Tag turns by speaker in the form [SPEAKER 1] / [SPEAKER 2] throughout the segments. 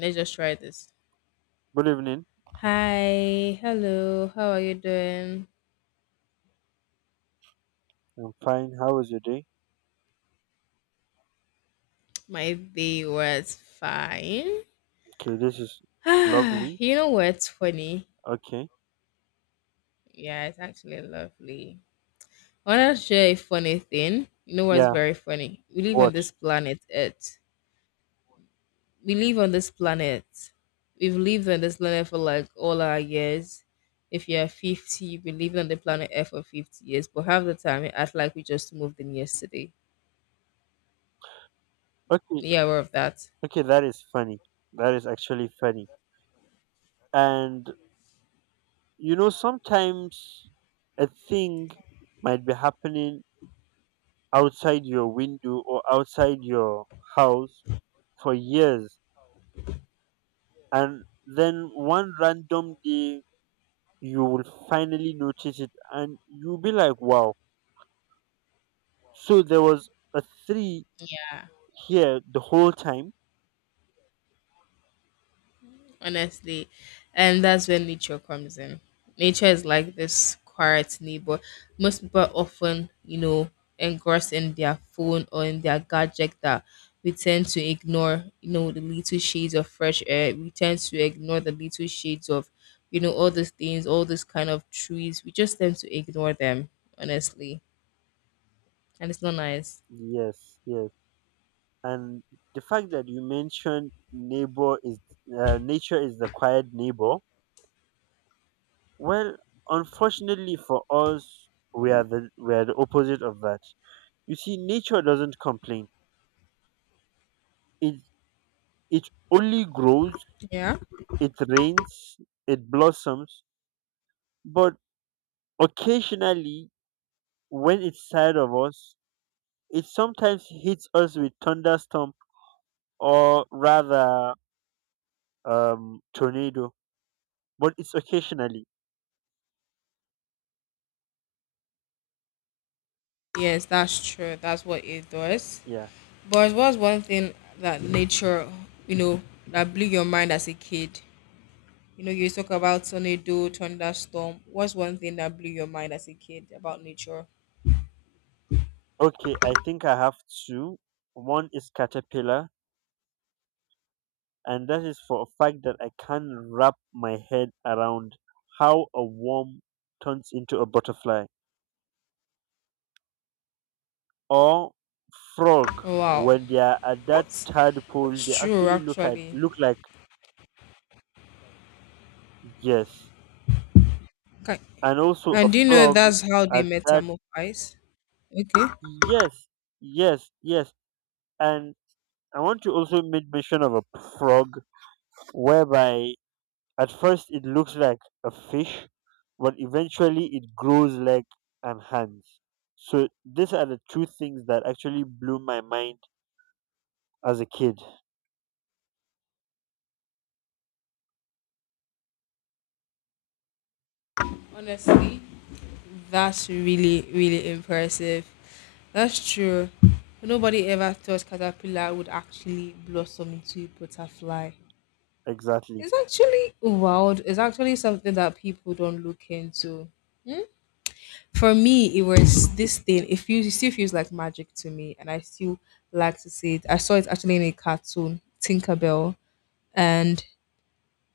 [SPEAKER 1] Let's just try this.
[SPEAKER 2] Good evening.
[SPEAKER 1] Hi, hello, how are you doing?
[SPEAKER 2] I'm fine. How was your day?
[SPEAKER 1] My day was fine.
[SPEAKER 2] Okay, this is
[SPEAKER 1] Ah,
[SPEAKER 2] lovely.
[SPEAKER 1] you know what's funny?
[SPEAKER 2] Okay.
[SPEAKER 1] Yeah, it's actually lovely. I want to share a funny thing. You know what's
[SPEAKER 2] Yeah,
[SPEAKER 1] very funny? We live on
[SPEAKER 2] what?
[SPEAKER 1] this planet Earth. We live on this planet. We've lived on this planet for like all our years. If you're 50, you've been living on the planet Earth for 50 years, but half the time, we act like we just moved in yesterday.
[SPEAKER 2] Okay,
[SPEAKER 1] Yeah, aware of that.
[SPEAKER 2] okay, that is funny. That is actually funny. And sometimes a thing might be happening outside your window or outside your house for years, and then one random day you will finally notice it, and you'll be like, wow. So there was a tree
[SPEAKER 1] Yeah.
[SPEAKER 2] here the whole time.
[SPEAKER 1] Honestly. And that's when nature comes in. Nature is like this quiet neighbor. Most people often, engrossed in their phone or in their gadget that we tend to ignore, the little shades of fresh air. We tend to ignore the little shades of, all these things, all these kind of trees. We just tend to ignore them, honestly. And it's not nice.
[SPEAKER 2] Yes, yes. And the fact that you mentioned neighbor is nature is the quiet neighbor. Well, unfortunately for us, we are the opposite of that. You see, nature doesn't complain. It it only grows.
[SPEAKER 1] Yeah.
[SPEAKER 2] It rains. It blossoms. But occasionally, when it's tired of us, it sometimes hits us with thunderstorm or rather tornado. But it's occasionally.
[SPEAKER 1] Yes, that's true. That's what it does.
[SPEAKER 2] Yeah.
[SPEAKER 1] But what's one thing that nature, you know, that blew your mind as a kid? You talk about tornado, thunderstorm. What's one thing that blew your mind as a kid about nature?
[SPEAKER 2] Okay, I think I have two. One is caterpillar, and that is for a fact that I can't wrap my head around how a worm turns into a butterfly. Or frog,
[SPEAKER 1] Oh, wow,
[SPEAKER 2] when they are at that
[SPEAKER 1] that's
[SPEAKER 2] tadpole,
[SPEAKER 1] that's
[SPEAKER 2] they
[SPEAKER 1] true
[SPEAKER 2] actually
[SPEAKER 1] actually.
[SPEAKER 2] look like. Yes.
[SPEAKER 1] Okay.
[SPEAKER 2] And also a
[SPEAKER 1] And do you know
[SPEAKER 2] frog
[SPEAKER 1] that's how they
[SPEAKER 2] at that.
[SPEAKER 1] metamorphise? Okay.
[SPEAKER 2] Yes, yes, yes. And I want to also make mention of a frog whereby at first, it looks like a fish, but eventually it grows legs and hands. So these are the two things that actually blew my mind as a kid.
[SPEAKER 1] Honestly, that's really really impressive. That's true. Nobody ever thought caterpillar would actually blossom into a butterfly.
[SPEAKER 2] Exactly.
[SPEAKER 1] It's actually wild. It's actually something that people don't look into. For me, it was this thing. It still feels like magic to me, and I still like to see it. I saw it actually in a cartoon, Tinkerbell, and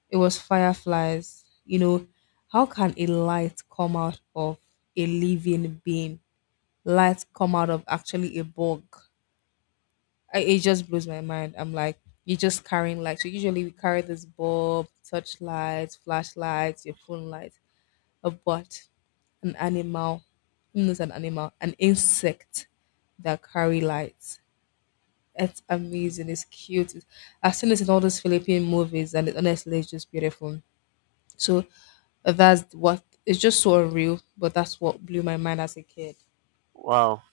[SPEAKER 1] it was fireflies. How can a light come out of a living being? Light come out of actually a bug. It just blows my mind. I'm like, you're just carrying lights. So usually we carry this bulb, touch lights, flashlights, your phone lights, a but an animal, not an animal, an insect that carry lights. It's amazing. It's cute. It's- I've seen this in all these Philippine movies, and it honestly is just beautiful. So that's what it's just so unreal. But that's what blew my mind as a kid.
[SPEAKER 2] Wow.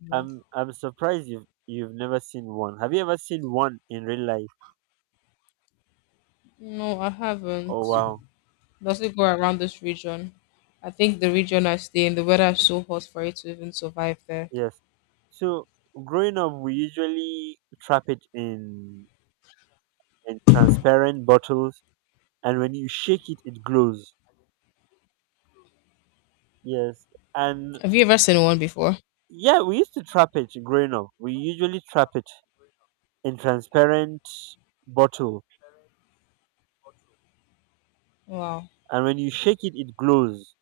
[SPEAKER 1] You know?
[SPEAKER 2] I'm surprised you've never seen one. Have you ever seen one in real life?
[SPEAKER 1] No, I haven't.
[SPEAKER 2] Oh, wow.
[SPEAKER 1] Does it go around this region? I think the region I stay in, the weather is so hot for it to even survive there.
[SPEAKER 2] Yes. So growing up, we usually trap it in transparent bottles, and when you shake it, it glows. Yes. And
[SPEAKER 1] Have you ever seen one before?
[SPEAKER 2] yeah, we used to trap it growing up. We usually trap it in transparent bottle,
[SPEAKER 1] Wow,
[SPEAKER 2] and when you shake it, it glows.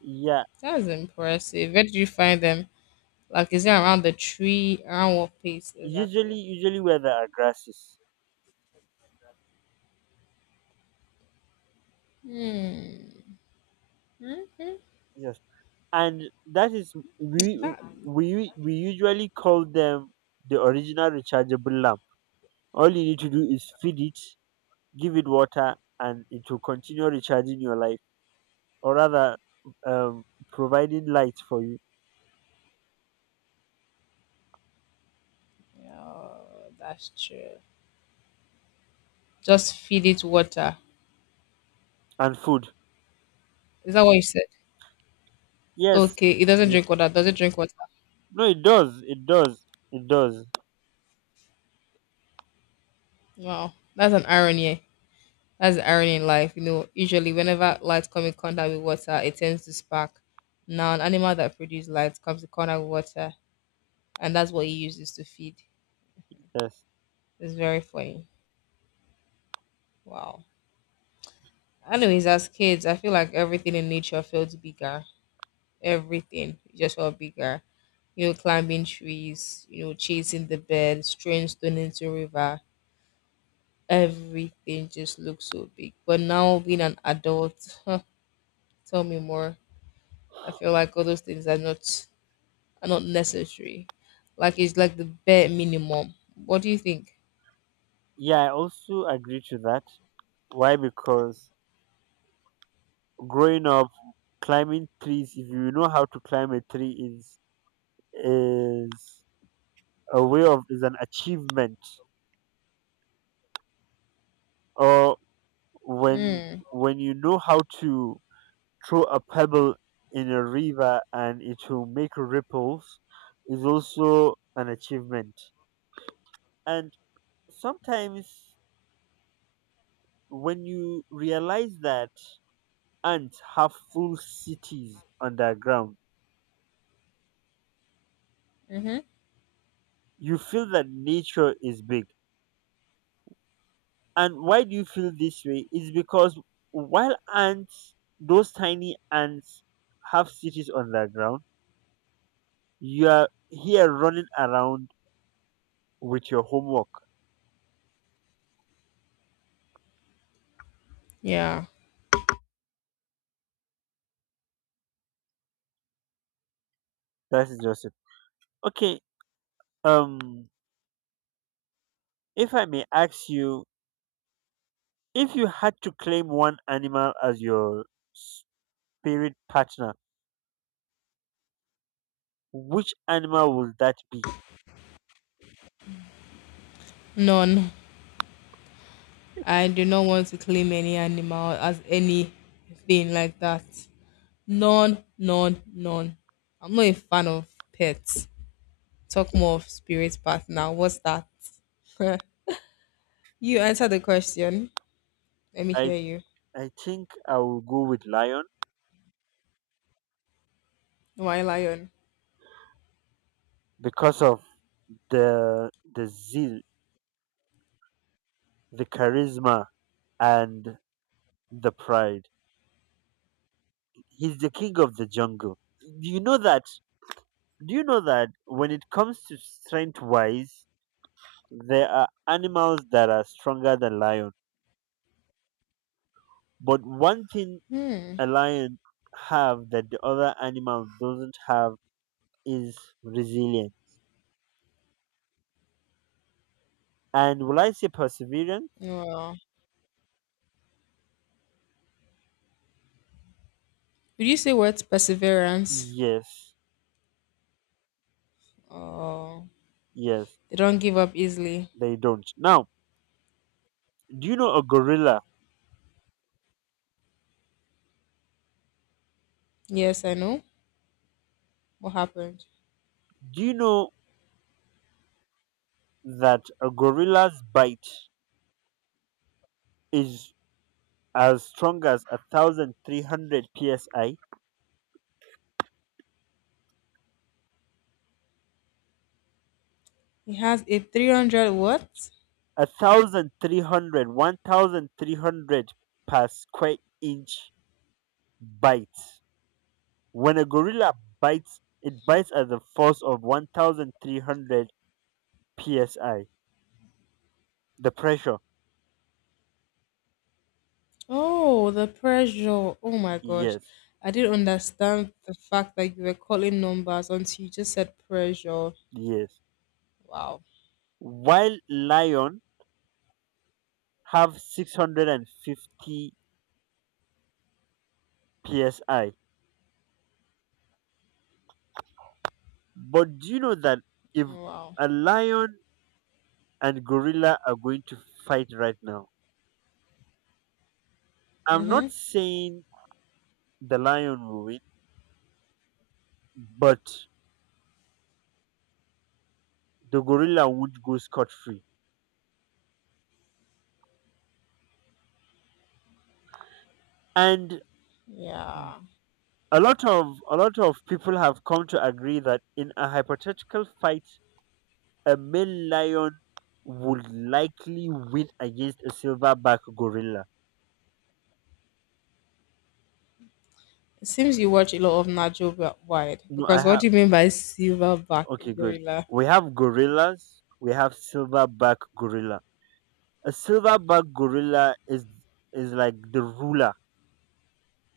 [SPEAKER 2] Yeah,
[SPEAKER 1] that's impressive. Where did you find them? Like, is it around the tree? Around what place
[SPEAKER 2] usually,
[SPEAKER 1] exactly?
[SPEAKER 2] usually where there are grasses. Yes, and that is we
[SPEAKER 1] That,
[SPEAKER 2] we usually call them the original rechargeable lamp. All you need to do is feed it, give it water, and it will continue recharging your life, or rather, um, providing light for you
[SPEAKER 1] oh, that's true. Just feed it water.
[SPEAKER 2] and food.
[SPEAKER 1] Is that what you said?
[SPEAKER 2] Yes,
[SPEAKER 1] Okay, it doesn't
[SPEAKER 2] yes.
[SPEAKER 1] drink water. Does it drink water?
[SPEAKER 2] No, it does. It does. It does.
[SPEAKER 1] Wow, that's an irony. That's the irony in life. Usually, whenever light comes in contact with water, it tends to spark. Now, an animal that produces light comes in contact with water, and that's what he uses to feed.
[SPEAKER 2] Yes.
[SPEAKER 1] It's very funny. Wow. Anyways, as kids, I feel like everything in nature felt bigger. Everything just felt bigger. Climbing trees, chasing the birds, throwing stone into river. Everything just looks so big. But now, being an adult, tell me more. I feel like all those things are not necessary. Like it's like the bare minimum. What do you think?
[SPEAKER 2] Yeah, I also agree to that. Why? Because growing up, climbing trees, if you know how to climb a tree, is a way of is an achievement. Or when
[SPEAKER 1] Mm.
[SPEAKER 2] when you know how to throw a pebble in a river and it will make ripples, is also an achievement. And sometimes when you realize that ants have full cities underground.
[SPEAKER 1] Mm-hmm.
[SPEAKER 2] You feel that nature is big. And why do you feel this way? Is because while ants, those tiny ants, have cities underground, you are here running around with your homework.
[SPEAKER 1] Yeah,
[SPEAKER 2] That is just it. Okay. Um, if I may ask you, if you had to claim one animal as your spirit partner, which animal would that be?
[SPEAKER 1] none. I do not want to claim any animal as anything like that. None, none, none. I'm not a fan of pets. Talk more of spirit partner. What's that? you answer the question. Let me
[SPEAKER 2] I
[SPEAKER 1] hear you.
[SPEAKER 2] I think I will go with lion.
[SPEAKER 1] Why lion?
[SPEAKER 2] Because of the zeal, the charisma, and the pride. He's the king of the jungle. Do you know that? Do you know that when it comes to strength wise, there are animals that are stronger than lion. But one thing
[SPEAKER 1] Hmm.
[SPEAKER 2] a lion have that the other animal doesn't have is resilience. And will I say perseverance?
[SPEAKER 1] Well, would you say words perseverance?
[SPEAKER 2] Yes,
[SPEAKER 1] Oh,
[SPEAKER 2] yes,
[SPEAKER 1] they don't give up easily.
[SPEAKER 2] they don't. Now, do you know a gorilla?
[SPEAKER 1] Yes, I know. What happened?
[SPEAKER 2] Do you know that a gorilla's bite is as strong as 1300 psi,
[SPEAKER 1] He has a 300 what?
[SPEAKER 2] 1300, 1300 per square inch bite. When a gorilla bites, it bites at the force of 1300 psi, the pressure.
[SPEAKER 1] Oh, the pressure. Oh my gosh.
[SPEAKER 2] Yes,
[SPEAKER 1] I didn't understand the fact that you were calling numbers until you just said pressure.
[SPEAKER 2] yes.
[SPEAKER 1] Wow.
[SPEAKER 2] While lion have 650 psi. But do you know that if
[SPEAKER 1] Wow.
[SPEAKER 2] a lion and gorilla are going to fight right now? I'm
[SPEAKER 1] Mm-hmm.
[SPEAKER 2] not saying the lion will win, but the gorilla won't go scot free. And
[SPEAKER 1] Yeah.
[SPEAKER 2] a lot of people have come to agree that in a hypothetical fight, a male lion would likely win against a silverback gorilla.
[SPEAKER 1] It seems you watch a lot of Nacho Wide
[SPEAKER 2] No, I
[SPEAKER 1] because what
[SPEAKER 2] have
[SPEAKER 1] do you mean by silverback
[SPEAKER 2] okay, good.
[SPEAKER 1] gorilla?
[SPEAKER 2] We have gorillas, we have silverback gorilla. A silverback gorilla is like the ruler.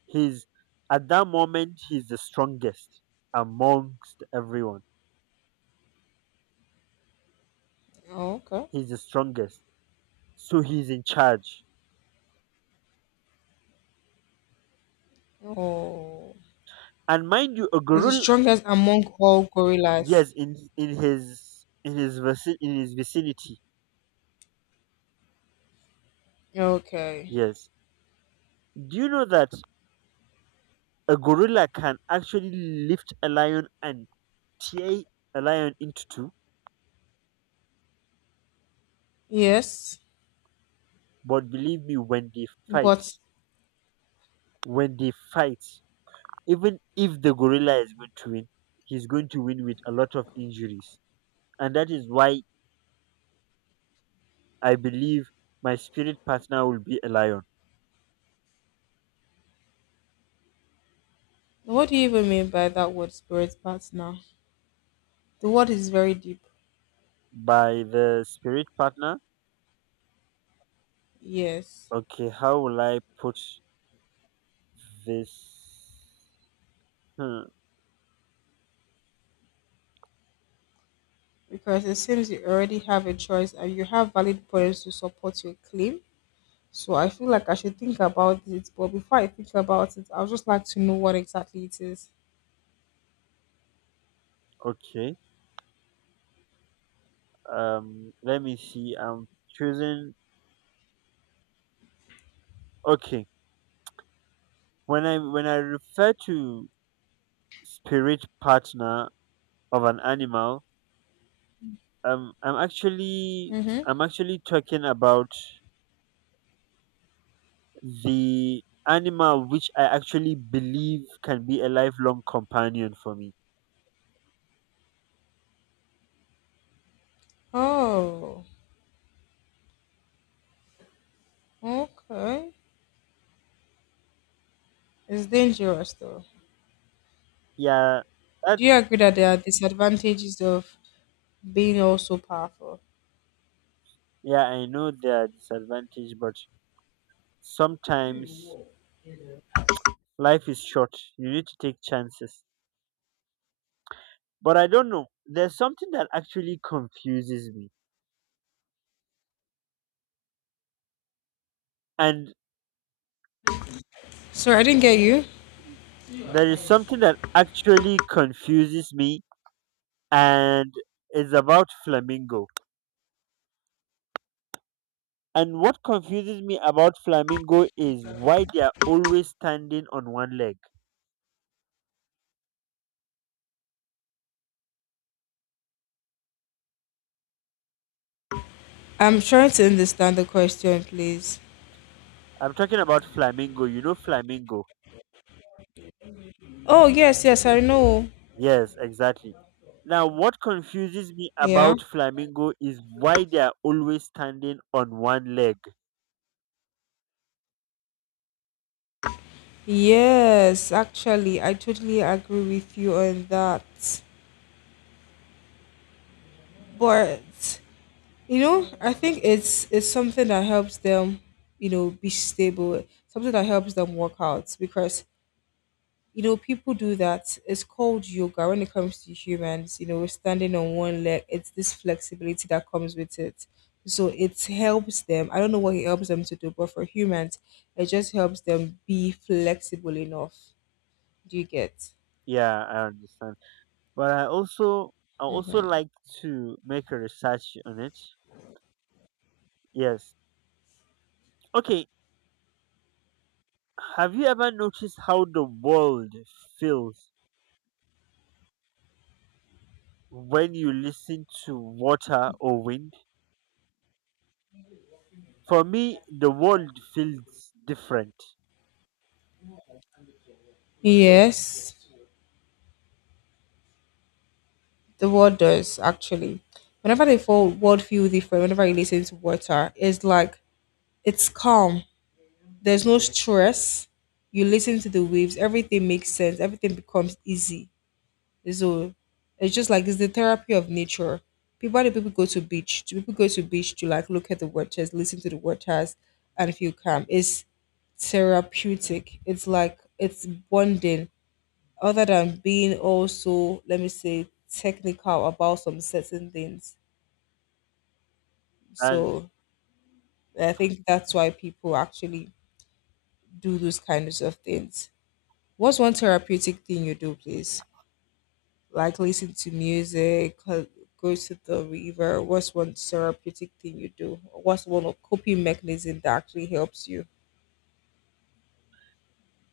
[SPEAKER 2] He's at that moment, he's the strongest amongst everyone.
[SPEAKER 1] Oh, okay.
[SPEAKER 2] He's the strongest, so he's in charge.
[SPEAKER 1] Oh,
[SPEAKER 2] And mind you, a
[SPEAKER 1] it's the
[SPEAKER 2] gorilla,
[SPEAKER 1] strongest among all gorillas.
[SPEAKER 2] yes, in his vicinity.
[SPEAKER 1] Okay.
[SPEAKER 2] Yes. Do you know that a gorilla can actually lift a lion and tear a lion into two?
[SPEAKER 1] Yes,
[SPEAKER 2] But believe me, when they fight
[SPEAKER 1] but
[SPEAKER 2] when they fight even if the gorilla is going to win, he's going to win with a lot of injuries. And that is why I believe my spirit partner will be a lion.
[SPEAKER 1] what do you even mean by that word spirit partner? The word is very deep.
[SPEAKER 2] By the spirit partner,
[SPEAKER 1] Yes.
[SPEAKER 2] okay, how will I put this? Hmm,
[SPEAKER 1] Because it seems you already have a choice and you have valid points to support your claim. So I feel like I should think about it. But before I think about it, I would just like to know what exactly it is.
[SPEAKER 2] okay, let me see. I'm choosing. Okay, when I refer to spirit partner of an animal, um, I'm actually
[SPEAKER 1] Mm-hmm.
[SPEAKER 2] I'm actually talking about the animal which I actually believe can be a lifelong companion for me.
[SPEAKER 1] Oh, okay. It's dangerous though.
[SPEAKER 2] Yeah,
[SPEAKER 1] Do you agree that there are disadvantages of being also powerful?
[SPEAKER 2] yeah, I know there are disadvantages, but sometimes life is short. You need to take chances. But I don't know. There's something that actually confuses me. And
[SPEAKER 1] Sorry, I didn't get you.
[SPEAKER 2] there is something that actually confuses me, and it's about Flamingo. And what confuses me about Flamingo is why they are always standing on one leg.
[SPEAKER 1] I'm trying to understand the question, please.
[SPEAKER 2] I'm talking about Flamingo. You know Flamingo.
[SPEAKER 1] Oh, yes, yes, I know.
[SPEAKER 2] Yes, exactly. Now, what confuses me
[SPEAKER 1] Yeah.
[SPEAKER 2] about flamingo is why they are always standing on one leg.
[SPEAKER 1] Yes, actually, I totally agree with you on that. But I think it's something that helps them, be stable. Something that helps them work out because people do that. It's called yoga when it comes to humans. We're standing on one leg. It's this flexibility that comes with it. So it helps them. I don't know what it helps them to do, but for humans, it just helps them be flexible enough. Do you get?
[SPEAKER 2] Yeah, I understand. But I also like to make a research on it. Yes. Okay. Have you ever noticed how the world feels when you listen to water or wind? For me, the world feels different.
[SPEAKER 1] Yes, the world does actually. Whenever the whole world feel different, whenever you listen to water, it's like it's calm. There's no stress. You listen to the waves, everything makes sense, everything becomes easy. So it's just like it's the therapy of nature. People Why do people go to beach? Do people go to beach to like look at the waters, listen to the waters and feel calm? It's therapeutic. It's like it's bonding. Other than being also, let me say, technical about some certain things.
[SPEAKER 2] And
[SPEAKER 1] So I think that's why people actually do those kinds of things. What's one therapeutic thing you do, please? Like, listen to music, go to the river. What's one therapeutic thing you do? What's one of coping mechanism that actually helps you?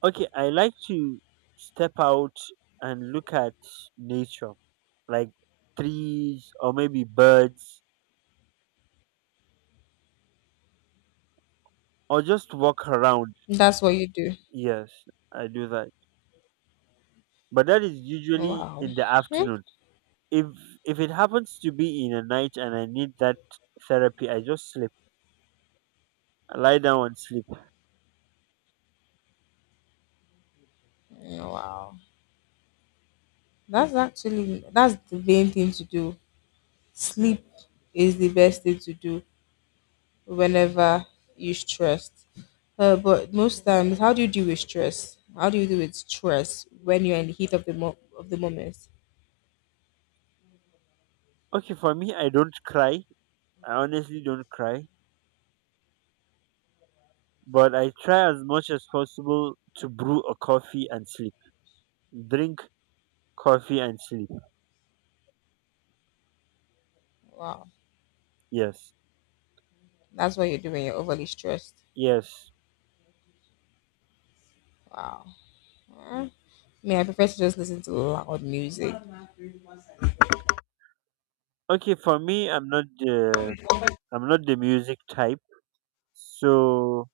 [SPEAKER 2] Okay, I like to step out and look at nature, like trees or maybe birds, or just walk around.
[SPEAKER 1] That's what you do.
[SPEAKER 2] Yes, I do that. But that is usually
[SPEAKER 1] Wow.
[SPEAKER 2] in the
[SPEAKER 1] Hmm?
[SPEAKER 2] afternoon. If if it happens to be in a night and I need that therapy, I just sleep. I lie down and sleep.
[SPEAKER 1] Wow, that's the main thing to do. Sleep is the best thing to do whenever you're stressed. But most times, how do you deal with stress? How do you deal with stress when you're in the heat of the moment?
[SPEAKER 2] Okay, for me I don't cry. I honestly don't cry. But I try as much as possible to brew a coffee and sleep. Drink coffee and sleep.
[SPEAKER 1] Wow,
[SPEAKER 2] Yes.
[SPEAKER 1] that's what you do when you're overly stressed.
[SPEAKER 2] Yes.
[SPEAKER 1] Wow. Huh? I mean, I prefer to just listen to loud music.
[SPEAKER 2] Okay, for me, I'm not the music type, so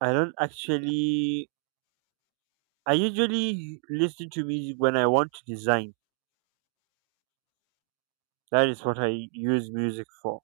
[SPEAKER 2] I don't actually. I usually listen to music when I want to design. That is what I use music for.